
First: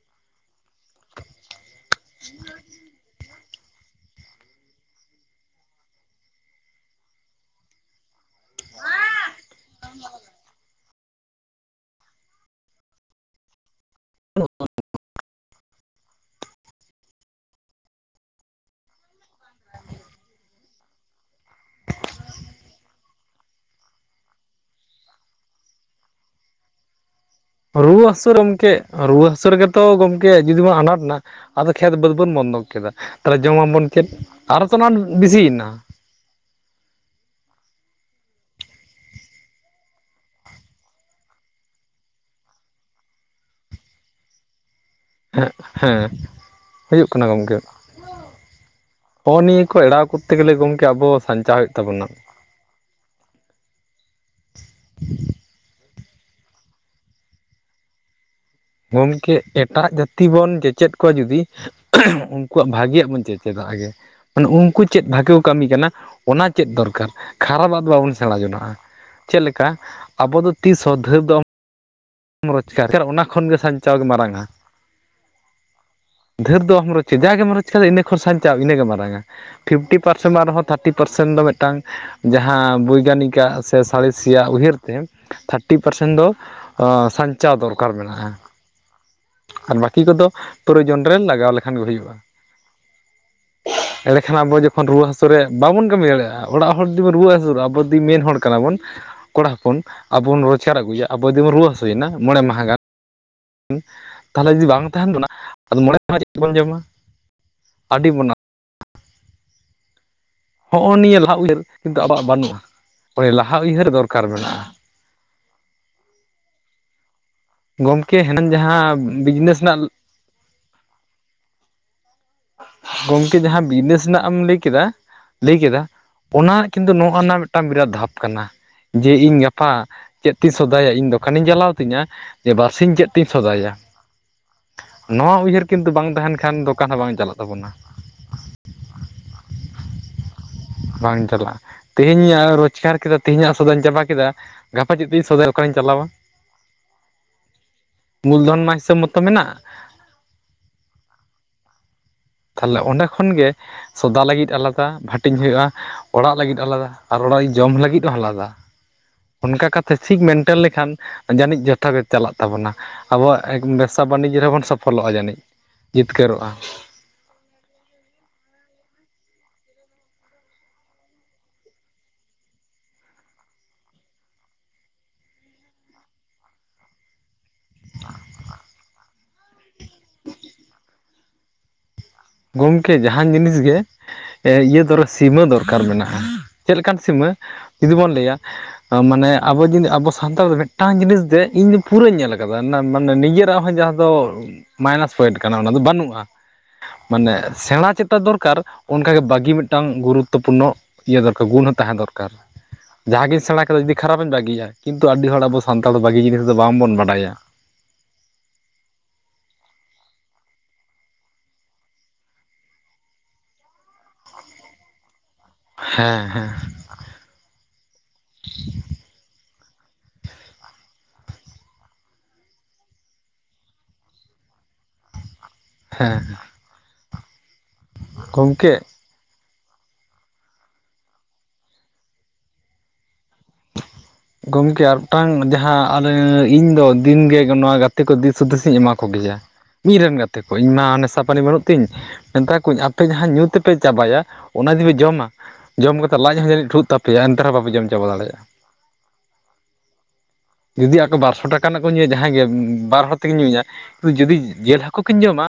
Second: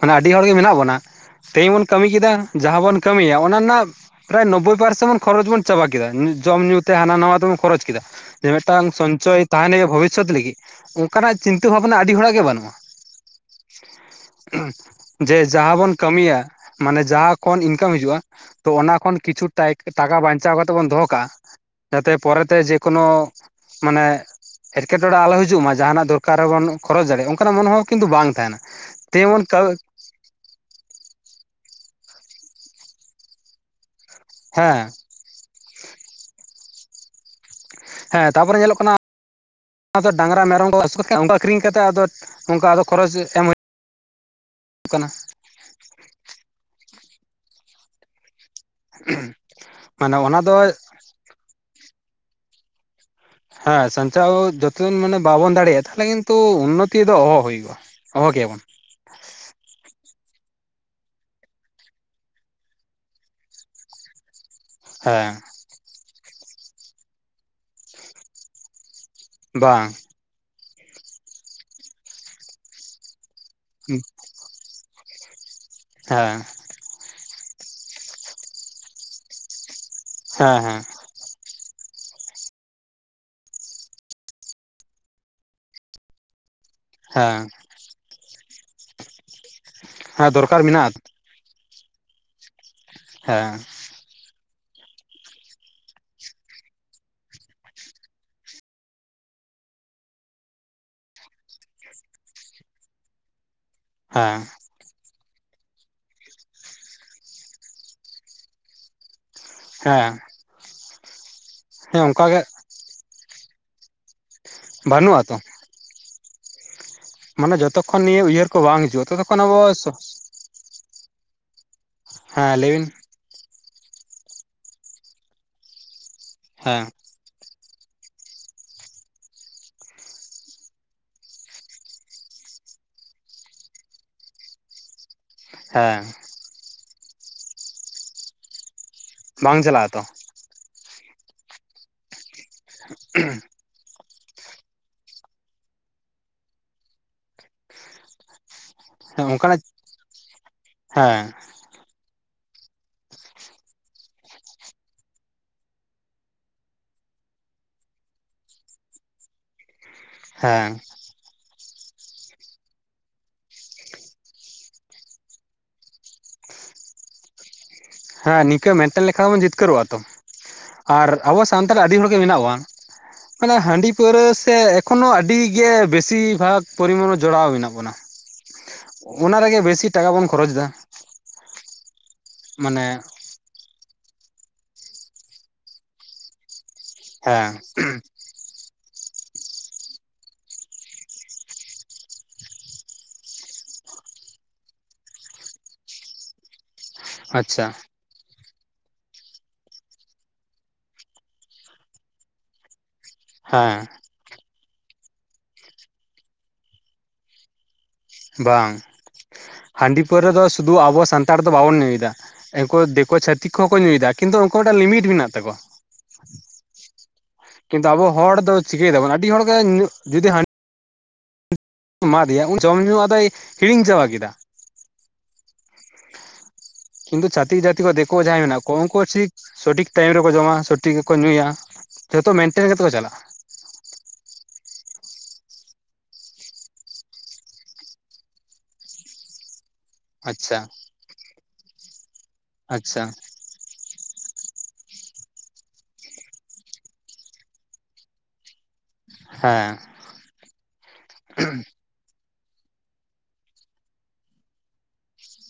ᱢᱟᱱᱮ ᱟᱹᱰᱤ ᱦᱚᱲ ᱜᱮ ᱢᱮᱱᱟᱜ ᱵᱚᱱᱟ ᱾ ᱛᱮᱦᱤᱧ ᱵᱚᱱ ᱠᱟᱹᱢᱤ ᱠᱮᱫᱟ ᱡᱟᱦᱟᱸ ᱵᱚᱱ ᱠᱟᱹᱢᱤᱭᱟ ᱚᱱᱟ ᱨᱮᱱᱟᱜ ᱯᱨᱟᱭ ᱱᱳᱵᱽᱵᱳᱭ ᱯᱟᱨᱥᱮᱱ ᱠᱷᱚᱨᱚᱪ ᱵᱚᱱ ᱪᱟᱵᱟ ᱠᱮᱫᱟ ᱡᱚᱢ ᱧᱩ ᱛᱮ ᱦᱟᱱᱟ ᱱᱟᱣᱟ ᱛᱮᱵᱚᱱ ᱠᱷᱚᱨᱚᱪ ᱠᱮᱫᱟ ᱡᱮ ᱢᱤᱫᱴᱟᱝ ᱥᱚᱧᱪᱚᱭ ᱛᱟᱦᱮᱱ ᱦᱩᱭᱩᱜᱭᱟ ᱵᱷᱚᱵᱤᱥᱥᱚᱛ ᱞᱟᱹᱜᱤᱫ ᱚᱱᱠᱟᱱᱟᱜ ᱪᱤᱱᱛᱟᱹ ᱵᱷᱟᱵᱱᱟ ᱟᱹᱰᱤ ᱦᱚᱲᱟᱜ ᱜᱮ ᱵᱟᱹᱱᱩᱜᱼᱟ᱾ ᱡᱮ ᱡᱟᱦᱟᱸ ᱵᱚᱱ ᱠᱟᱹᱢᱤᱭᱟ ᱢᱟᱱᱮ ᱡᱟᱦᱟᱸ ᱠᱷᱚᱱ ᱤᱱᱠᱟᱢ ᱦᱤᱡᱩᱜᱼᱟ᱾ ᱛᱚ ᱚᱱᱟ ᱠᱷᱚᱱ ᱠᱤᱪᱷᱩ ᱴᱟᱠᱟ ᱵᱟᱧᱪᱟᱣ ᱠᱟᱛᱮᱜ ᱵᱚᱱ ᱫᱚᱦᱚ ᱠᱟᱜ᱾ ᱡᱟᱛᱮ ᱯᱚᱨᱮᱛᱮ ᱡᱮᱠᱳᱱᱳ ᱢᱟᱱᱮ ᱮᱴᱠᱮᱴᱚᱬ ᱟᱞᱚ ᱦᱤᱡᱩᱜ ᱢᱟ ᱡᱟᱦᱟᱱᱟᱜ ᱫᱚᱨᱠᱟᱨ ᱦᱚᱸᱵᱚᱱ ᱠᱷᱚᱨᱚ ᱫᱟᱲᱮᱭᱟᱜᱼᱟ ᱚᱱᱠᱟᱱᱟᱜ ᱢᱚᱱᱮ ᱦᱚᱸ ᱠᱤᱱᱛᱩ ᱵᱟᱝ ᱛᱟᱦᱮᱱᱟ ᱪᱮᱫ ᱨᱩᱣᱟᱹ ᱛᱮᱢᱚᱱ ᱦᱟᱹᱥᱩ ᱨᱮᱜᱮ ᱛᱚ ᱜᱚᱢᱠᱮ ᱡᱩᱫᱤ ᱵᱚᱱ ᱟᱱᱟᱴ ᱮᱱᱟ ᱟᱫᱚ ᱠᱷᱮᱛ ᱵᱟᱹᱫᱽ ᱵᱚᱱ ᱵᱚᱱᱫᱷᱚᱠ ᱠᱮᱫᱟ ᱛᱟᱦᱚᱞᱮ ᱡᱚᱢᱟᱵᱚᱱ ᱪᱮᱜ ᱟᱨᱚᱛᱚ ᱚᱱᱟ ᱦᱮᱸ ᱵᱤᱥᱤᱭᱮᱱᱟ ᱦᱮᱸ ᱛᱟᱨᱯᱚᱨᱮ ᱧᱮᱞᱚᱜ ᱠᱟᱱᱟ ᱫᱚ ᱰᱟᱝᱨᱟ ᱢᱮᱨᱚᱢ ᱠᱚ ᱟᱹᱥᱩᱞ ᱟᱹᱠᱷᱨᱤᱧ ᱠᱟᱛᱮ ᱟᱫᱚ ᱚᱱᱠᱟ ᱟᱫᱚ ᱠᱷᱚᱨᱚᱪ ᱮᱢ ᱦᱩᱭᱩᱜᱼᱟ ᱠᱟᱱᱟ ᱦᱮᱸ ᱦᱮᱸ ᱦᱩᱭᱩᱜ ᱠᱟᱱᱟ ᱜᱚᱝᱠᱮ ᱦᱚᱸ ᱱᱤᱭᱟᱹ ᱠᱚ ᱮᱲᱟᱣ ᱢᱟᱱᱮ ᱠᱚᱨᱛᱮ ᱚᱱᱟ ᱫᱚ ᱜᱮᱞᱮ ᱜᱚᱢᱠᱮ ᱟᱵᱚ ᱥᱟᱧᱪᱟᱣ ᱦᱩᱭᱩᱜ ᱛᱟᱵᱚᱱᱟ᱾ ᱦᱮᱸ ᱥᱟᱧᱪᱟᱣ ᱡᱚᱛᱚ ᱢᱟᱱᱮ ᱵᱟᱵᱚᱱ ᱫᱟᱲᱮᱭᱟᱜᱼᱟ ᱛᱟᱦᱚᱞᱮ ᱠᱤᱱᱛᱩ ᱩᱱᱚᱛᱤ ᱫᱚ ᱚᱦᱚ ᱦᱩᱭᱚᱜᱼᱟ ᱚᱦᱚ ᱜᱮᱭᱟᱵᱚᱱ ᱜᱚᱝᱠᱮ ᱮᱴᱟᱜ ᱡᱟᱹᱛᱤ ᱵᱚᱱ ᱪᱮᱪᱮᱫ ᱠᱚᱣᱟ ᱡᱩᱫᱤ ᱩᱱᱠᱩᱣᱟᱜ ᱵᱷᱟᱹᱜᱤᱭᱟᱜ ᱵᱚᱱ ᱪᱮᱫᱪᱮᱫᱟ ᱟᱜᱮ ᱢᱟᱱᱮ ᱩᱱᱠᱩ ᱪᱮᱫ ᱵᱷᱟᱜᱮ ᱦᱮᱸ ᱠᱚ ᱠᱟᱹᱢᱤ ᱠᱟᱱᱟ ᱚᱱᱟ ᱪᱮᱫ ᱫᱚᱨᱠᱟᱨ ᱠᱷᱟᱨᱟᱯ ᱟᱟᱜ ᱫᱚ ᱵᱟᱵᱚᱱ ᱥᱮᱬᱟ ᱡᱚᱱᱟᱜᱼᱟ ᱪᱮᱫ ᱞᱮᱠᱟ ᱵᱟᱝ ᱟᱵᱚ ᱫᱚ ᱛᱤᱥ ᱦᱚᱸ ᱫᱷᱟᱹᱨ ᱫᱚ [unintelligible] ᱨᱳᱡᱽᱜᱟᱨ ᱚᱱᱟ ᱠᱷᱚᱱᱜ ᱥᱟᱧᱪᱟᱣ ᱦᱮᱸ ᱜᱮ ᱢᱟᱨᱟᱝ-ᱟ ᱦᱮᱸ ᱰᱷᱟᱹᱨ ᱫᱚ ᱟᱢ ᱨᱚᱡᱟ ᱡᱟᱜᱮᱢ ᱨᱚᱡᱽ ᱠᱟᱫᱟ ᱤᱱᱟᱹ ᱠᱷᱚᱱ ᱥᱟᱧᱪᱟᱣ ᱤᱱᱟᱹᱜᱮ ᱢᱟᱨᱟᱝᱟ ᱯᱷᱤᱯᱴᱤ ᱯᱟᱨᱥᱮᱱᱴ ᱵᱟᱝ ᱨᱮᱦᱚᱸ ᱦᱮᱸ ᱛᱷᱟᱨᱴᱤ ᱯᱟᱨᱥᱮᱱ ᱫᱚ ᱢᱤᱫᱴᱟᱝ ᱡᱟᱦᱟᱸ ᱵᱳᱭᱜᱟᱱᱤᱠ ᱟᱜ ᱥᱮ ᱥᱟᱬᱮᱥᱤᱭᱟᱜ ᱩᱭᱦᱟᱹᱨ ᱛᱮ ᱛᱷᱟᱨᱴᱤ ᱯᱟᱨᱥᱮᱱ ᱫᱚ, ᱚᱸ.. ᱦᱮᱸ ᱥᱟᱧᱪᱟᱣ ᱫᱚᱨᱠᱟᱨ ᱢᱮᱱᱟᱜᱼᱟ ᱟᱨ ᱵᱟᱹᱠᱤ ᱠᱚᱫᱚ ᱦᱮᱸ ᱫᱚᱨᱠᱟᱨ ᱢᱮᱱᱟᱜᱼᱟ ᱯᱨᱚᱭᱳᱡᱚᱱ ᱨᱮ ᱞᱟᱜᱟᱣ ᱞᱮᱠᱷᱟᱱ ᱠᱷᱟᱱ ᱜᱮ ᱦᱩᱭᱩᱜᱼᱟ ᱦᱮᱸ ᱮᱸᱰᱮ ᱠᱷᱟᱱ ᱟᱵᱚ ᱡᱚᱠᱷᱚᱱ ᱨᱩᱣᱟᱹ ᱦᱟᱹᱥᱩ ᱨᱮ ᱵᱟᱵᱚᱱ ᱠᱟᱹᱢᱤ ᱫᱟᱲᱮᱭᱟᱜᱼᱟ ᱚᱲᱟᱜ ᱦᱚᱲ ᱡᱩᱫᱤ ᱵᱚᱱ ᱨᱩᱣᱟᱹ ᱦᱟᱹᱥᱩᱨᱚᱜᱼᱟ, ᱟᱵᱚ ᱫᱤ ᱢᱮᱱ ᱦᱚᱲ ᱠᱟᱱᱟ ᱵᱚᱱ ᱠᱚᱲᱟ ᱦᱚᱯᱚᱱ ᱟᱵᱚ ᱵᱚᱱ ᱨᱳᱡᱽᱜᱟᱨ ᱟᱹᱜᱩᱭᱟ ᱟᱵᱚ ᱡᱩᱫᱤ ᱵᱚᱱ ᱨᱩᱣᱟᱹ ᱦᱟᱹᱥᱩᱭᱮᱱᱟ ᱢᱚᱬᱮ ᱢᱟᱦᱟ ᱜᱟᱱ ᱦᱮᱸ ᱛᱟᱦᱚᱞᱮ ᱡᱩᱫᱤ ᱵᱟᱝ ᱛᱟᱦᱮᱱ ᱵᱚᱱᱟ ᱟᱫᱚ ᱢᱚᱬᱮ ᱢᱟ ᱪᱮᱫ ᱵᱚᱱ ᱡᱚᱢᱟ ᱟᱹᱰᱤ ᱵᱚᱱᱟ ᱦᱮᱸ ᱦᱚᱦᱚ ᱱᱤᱭᱟᱹᱞᱟᱦᱟ ᱩᱭᱦᱟᱨ ᱠᱤᱱᱛᱩ ᱦᱮᱸ ᱚᱱᱠᱟ ᱟᱵᱚᱣᱟᱜ ᱜᱮ ᱵᱟᱱᱩᱟ-ᱟ ᱦᱚᱭ ᱞᱟᱦᱟ ᱩᱭᱦᱟᱨ ᱫᱚᱨᱠᱟᱨ ᱢᱮᱱᱟᱜ-ᱟ ᱵᱟᱹᱱᱩᱜᱼᱟ ᱛᱚ ᱢᱟᱱᱮ ᱡᱚᱛᱚᱠᱷᱚᱱ ᱜᱚᱢᱠᱮ ᱱᱤᱭᱟᱹ ᱩᱭᱦᱟᱹᱨ ᱦᱮᱱᱟᱝ ᱠᱚ ᱵᱟᱝ ᱦᱤᱡᱩᱜᱼᱟ ᱡᱟᱦᱟᱸ ᱛᱚᱛᱚᱠᱷᱚᱱ ᱟᱵᱚ ᱵᱤᱡᱽᱱᱮᱥ ᱨᱮᱱᱟᱜ ᱦᱮᱸ ᱞᱟᱹᱭᱵᱤᱱ ᱜᱚᱢᱠᱮ ᱡᱟᱦᱟᱸ ᱵᱤᱡᱽᱱᱮᱥ ᱨᱮᱱᱟᱜ ᱮᱢ ᱞᱟᱹᱭ ᱠᱮᱫᱟ ᱞᱟᱹᱭ ᱠᱮᱫᱟ ᱚᱱᱟ ᱦᱮᱸ ᱠᱤᱱᱛᱩ ᱱᱚ ᱦᱚᱜᱼᱚ ᱱᱟ ᱢᱤᱫᱴᱟᱝ ᱵᱤᱨᱟᱫ ᱫᱷᱟᱯ ᱠᱟᱱᱟ ᱡᱮ ᱤᱧ ᱜᱟᱯᱟ ᱪᱮᱫ ᱛᱤᱧ ᱥᱚᱫᱟᱭᱟ ᱤᱧ ᱫᱚᱠᱟᱱᱤᱧ ᱪᱟᱞᱟᱣ ᱛᱤᱧᱟᱹ ᱡᱮ ᱵᱟᱨ ᱥᱤᱧ ᱪᱮᱫ ᱛᱤᱧ ᱥᱚᱫᱟᱭᱟ ᱱᱚᱣᱟ ᱩᱭᱦᱟᱹᱨ ᱠᱤᱱᱛᱩ ᱦᱮᱸ ᱵᱟᱝ ᱛᱟᱦᱮᱱ ᱠᱟᱱᱟ, ᱠᱷᱟᱱ ᱫᱚ ᱚᱠᱟ ᱦᱚᱸ ᱵᱟᱝ ᱪᱟᱞᱟᱜ ᱛᱟᱵᱚᱱᱟ, ᱵᱟᱝ ᱪᱟᱞᱟᱜᱼᱟ ᱛᱚ ᱵᱟᱝ ᱪᱟᱞᱟᱜᱼᱟ ᱛᱮᱦᱤᱧ ᱨᱳᱡᱽᱜᱟᱨ ᱠᱮᱫᱟ ᱛᱮᱦᱤᱧᱟᱜ ᱥᱚᱫᱚᱧ ᱪᱟᱵᱟ ᱠᱮᱫᱟ ᱜᱟᱯᱟ ᱪᱮᱫ ᱛᱤᱧ ᱥᱚᱫᱟᱭ ᱚᱠᱟᱟᱨᱤᱧ ᱪᱟᱞᱟᱣᱟ ᱢᱞ ᱫᱷᱚᱱ ᱢᱟ ᱦᱤᱥᱟᱹᱵ ᱢᱚᱛᱚ ᱦᱮᱸ ᱢᱮᱱᱟᱜ ᱚᱱᱠᱟᱱᱟᱜ [unintelligible] ᱦᱮᱸ ᱛᱟᱦᱚᱞᱮ ᱚᱸᱰᱮ ᱠᱷᱚᱱ ᱜᱮ ᱥᱚᱫᱟ ᱞᱟᱹᱜᱤᱫ ᱟᱞᱟᱫᱟ ᱵᱟᱹᱴᱤᱧ ᱦᱩᱭᱩᱜᱼᱟ ᱚᱲᱟᱜ ᱞᱟᱹᱜᱤᱫ ᱟᱞᱟᱫᱟ ᱟᱨ ᱚᱲᱟᱜ ᱤ ᱡᱚᱢ ᱞᱟᱹᱜᱤᱫ ᱦᱚᱸ ᱟᱞᱟᱫᱟ ᱚᱱᱠᱟ ᱠᱟᱛᱮ ᱪᱷᱤᱠ ᱢᱮᱱᱴᱮᱱ ᱦᱮᱸ ᱞᱮᱠᱷᱟᱱ ᱡᱟᱹᱱᱤᱡ ᱡᱷᱚᱛᱚ ᱜᱮ ᱪᱟᱞᱟᱜ ᱛᱟᱵᱚᱱᱟ ᱟᱵᱚᱣᱟᱜ ᱵᱮᱵᱽᱥᱟ ᱵᱟᱹᱱᱤᱡᱽ ᱨᱮᱵᱚᱱ ᱥᱚᱯᱷᱚᱞᱚᱜᱼᱟ ᱡᱟᱹᱱᱤᱡ ᱡᱤᱛᱠᱟᱹᱨᱚᱜᱼᱟ ᱦᱮᱸ ᱱᱤᱠᱟᱹ ᱢᱮᱱᱴᱮᱱ ᱞᱮᱠᱷᱟ ᱦᱚᱵᱚᱱ ᱡᱤᱛᱠᱟᱹᱨᱚᱜᱼᱟ ᱛᱚ ᱟᱨ ᱟᱵᱚ ᱥᱟᱱᱛᱟᱲ ᱟᱹᱰᱤ ᱦᱚᱲᱜᱮ ᱢᱮᱱᱟᱣᱟ ᱢᱟᱱᱮ ᱦᱟᱺᱰᱤ ᱯᱟᱹᱣᱨᱟᱹ ᱥᱮ ᱮᱠᱷᱚᱱᱚ ᱟᱹᱰᱤ ᱜᱮ ᱵᱮᱥᱤᱨ ᱵᱷᱟᱜᱽ ᱯᱚᱨᱤᱢᱟᱱᱚ ᱡᱚᱲᱟᱣ ᱢᱮᱱᱟᱜ ᱵᱚᱱᱟ [inaudible] ᱚᱱᱟ ᱨᱮᱜᱮ ᱵᱮᱥᱤ ᱴᱟᱠᱟ ᱵᱚᱱ ᱠᱷᱚᱨᱚᱪ ᱫᱟ ᱜᱚᱢᱠᱮ ᱡᱟᱦᱟᱱ ᱡᱤᱱᱤᱥ ᱜᱮ ᱮ ᱤᱭᱟᱹ ᱥᱤᱢᱟ. ᱥᱤᱢᱟᱹ ᱫᱚᱨᱠᱟᱨ ᱢᱮᱱᱟᱜᱼᱟ ᱪᱮᱫ ᱞᱮᱠᱟᱱ ᱥᱤᱢᱟᱹ ᱦᱮᱸ ᱡᱩᱫᱤ ᱵᱚᱱ ᱞᱟᱹᱭ ᱟ ᱢᱟᱱᱮ ᱟᱵᱚ ᱡᱩᱫᱤ ᱟᱵᱚ ᱥᱟᱱᱛᱟᱲ ᱫᱚ ᱢᱤᱫᱴᱟᱝ ᱡᱤᱱᱤᱥ ᱫᱮ ᱤᱧ ᱫᱚ ᱯᱩᱨᱟᱹᱧ ᱧᱮᱞ ᱟᱠᱟᱫᱟ ᱢᱟᱱᱮ ᱱᱤᱡᱮᱨᱟᱜ ᱦᱚᱸ ᱡᱟ ᱛᱚ ᱢᱟᱭᱱᱟᱥ ᱯᱚᱭᱮᱱᱴ ᱠᱟᱱᱟ ᱚᱱᱟ ᱫᱚ ᱵᱟᱹᱱᱩᱜᱼᱟ ᱢᱟᱱᱮ ᱟᱪᱪᱷᱟ ᱥᱮᱬᱟ ᱪᱮᱛᱟ ᱫᱚᱨᱠᱟᱨ ᱚᱱᱠᱟ ᱜᱮ ᱵᱷᱟᱜᱤ ᱢᱤᱫᱴᱟᱝ ᱜᱩᱨᱩᱛᱛᱚ ᱯᱩᱨᱱᱚ ᱤᱭᱟᱹ ᱫᱚᱨᱠᱟᱨ ᱜᱩᱱ ᱦᱚᱸ ᱛᱟᱦᱮᱸ ᱫᱚᱨᱠᱟᱨ ᱡᱟᱦᱟᱸ ᱜᱤ ᱥᱮᱬᱟ ᱠᱮᱫᱟ ᱦᱮᱸ ᱡᱩᱫᱤ ᱠᱷᱟᱨᱟᱯᱤᱧ ᱵᱟᱜᱤᱭᱟ ᱠᱤᱱᱛᱩ ᱟᱹᱰᱤ ᱦᱚᱲ ᱟᱵᱚ ᱥᱟᱱᱛᱟᱲ ᱫᱚ ᱵᱟᱜᱤ ᱡᱤᱱᱤᱥ ᱫᱚ ᱵᱟᱝ ᱵᱚᱱ ᱵᱟᱰᱟᱭᱟ ᱵᱟᱝ ᱦᱟᱺᱰᱤ ᱯᱟᱹᱣᱨᱟᱹ ᱫᱚ ᱥᱩᱫᱩ ᱟᱵᱚ ᱥᱟᱱᱛᱟᱲ ᱫᱚ ᱵᱟᱵᱚᱱ ᱧᱩᱭ ᱫᱟ ᱾ ᱩᱱᱠᱩ ᱫᱮᱠᱳ ᱪᱷᱟᱹᱛᱤᱠ ᱠᱚᱦᱚᱸ ᱠᱚ ᱧᱩᱭᱫᱟ ᱠᱤᱱᱛᱩ ᱩᱱᱠᱩ ᱢᱤᱫᱴᱟᱝ ᱞᱤᱢᱤᱴ ᱢᱮᱱᱟᱜ ᱛᱟᱠᱚᱣᱟ ᱾ ᱦᱮᱸ ᱦᱮᱸ ᱠᱤᱱᱛᱩ ᱟᱵᱚ ᱦᱚᱲ ᱫᱚ ᱪᱤᱠᱟᱹᱭ ᱫᱟᱵᱚᱱ ᱟᱹᱰᱤ ᱦᱚᱲ ᱜᱮ ᱧᱩᱜ ᱡᱩᱫᱤ ᱦᱟ ᱮᱢᱟ ᱫᱤᱭᱟ ᱩᱱ ᱡᱚᱢ ᱧᱩ ᱟᱫᱚᱭ ᱦᱤᱲᱤᱧ ᱪᱟᱵᱟ ᱠᱮᱫᱟ ᱾ ᱦᱮᱸ ᱦᱮ ᱠᱤᱱᱛᱩ ᱪᱟᱛᱷᱤᱠ ᱡᱟᱛᱤ ᱠᱚ ᱫᱮᱠᱳ ᱡᱟᱦᱟᱭᱸ ᱢᱮᱱᱟᱜ ᱠᱚ ᱜᱚᱢᱠᱮ ᱩᱱᱠᱩ ᱪᱤᱠ ᱥᱚᱴᱷᱤᱠ ᱴᱟᱭᱤᱢ ᱨᱮᱠᱚ ᱡᱚᱢᱟ ᱥᱚᱴᱷᱤᱠ ᱜᱮᱠᱚ ᱧᱩᱭᱟ ᱡᱷᱚᱛᱚ ᱢᱮᱱᱴᱮᱱ ᱠᱟᱛᱮ ᱠᱚ ᱪᱟᱞᱟᱜᱼᱟ ᱾ [inaudible] ᱜᱚᱢᱠᱮ ᱟᱨ ᱢᱤᱫᱴᱟᱝ ᱡᱟᱦᱟᱸ ᱟᱞᱮ ᱤᱧ ᱫᱚ ᱫᱤᱱ ᱜᱮ ᱱᱚᱣᱟ ᱜᱟᱛᱮ ᱠᱚ ᱫᱤᱥ ᱦᱩᱫᱤᱥ ᱤᱧ ᱮᱢᱟ ᱠᱚᱜᱮᱭᱟ ᱾ ᱢᱤᱫ ᱨᱮᱱ ᱜᱟᱛᱮ ᱠᱚ ᱟᱪᱪᱷᱟ ᱤᱧ ᱢᱟ ᱱᱮᱥᱟ ᱯᱟᱹᱱᱤ ᱵᱟᱹᱱᱩᱜ ᱛᱤᱧ ᱢᱮᱛᱟ ᱠᱩᱣᱟᱹᱧ ᱟᱯᱮ ᱟᱪᱪᱷᱟ ᱡᱟᱦᱟᱸ ᱧᱩ ᱛᱮᱯ ᱯᱮ ᱪᱟᱵᱟᱭᱟ ᱚᱱᱟ ᱡᱩᱫᱤ ᱯᱮ ᱡᱚᱢᱟ ᱡᱚᱢ ᱠᱟᱛᱮ ᱞᱟᱡᱽ ᱦᱚᱸ ᱡᱟᱹᱱᱤᱡᱽ ᱴᱷᱩᱜ ᱛᱟᱯᱮᱭᱟ ᱮᱱᱛᱮ ᱨᱮᱦᱚᱸ ᱵᱟᱯᱮ ᱡᱚᱢ ᱪᱟᱵᱟ ᱫᱟᱲᱮᱭᱟᱜᱼᱟ ᱾ ᱦᱮᱸ [inaudible] ᱡᱩᱫᱤ ᱟᱠᱚ ᱵᱟᱨᱥᱚ ᱴᱟᱠᱟ ᱨᱮᱱᱟᱜ ᱠᱚ ᱧᱩᱸᱭᱟ ᱡᱟᱦᱟᱸᱭ ᱜᱮ ᱵᱟᱨ ᱦᱚᱲ ᱛᱮᱠᱮᱱ ᱧᱩᱸᱭᱟ ᱡᱩᱫᱤ ᱡᱮᱞ ᱦᱟᱹᱠᱩ ᱠᱤᱱ ᱡᱚᱢᱟ ᱾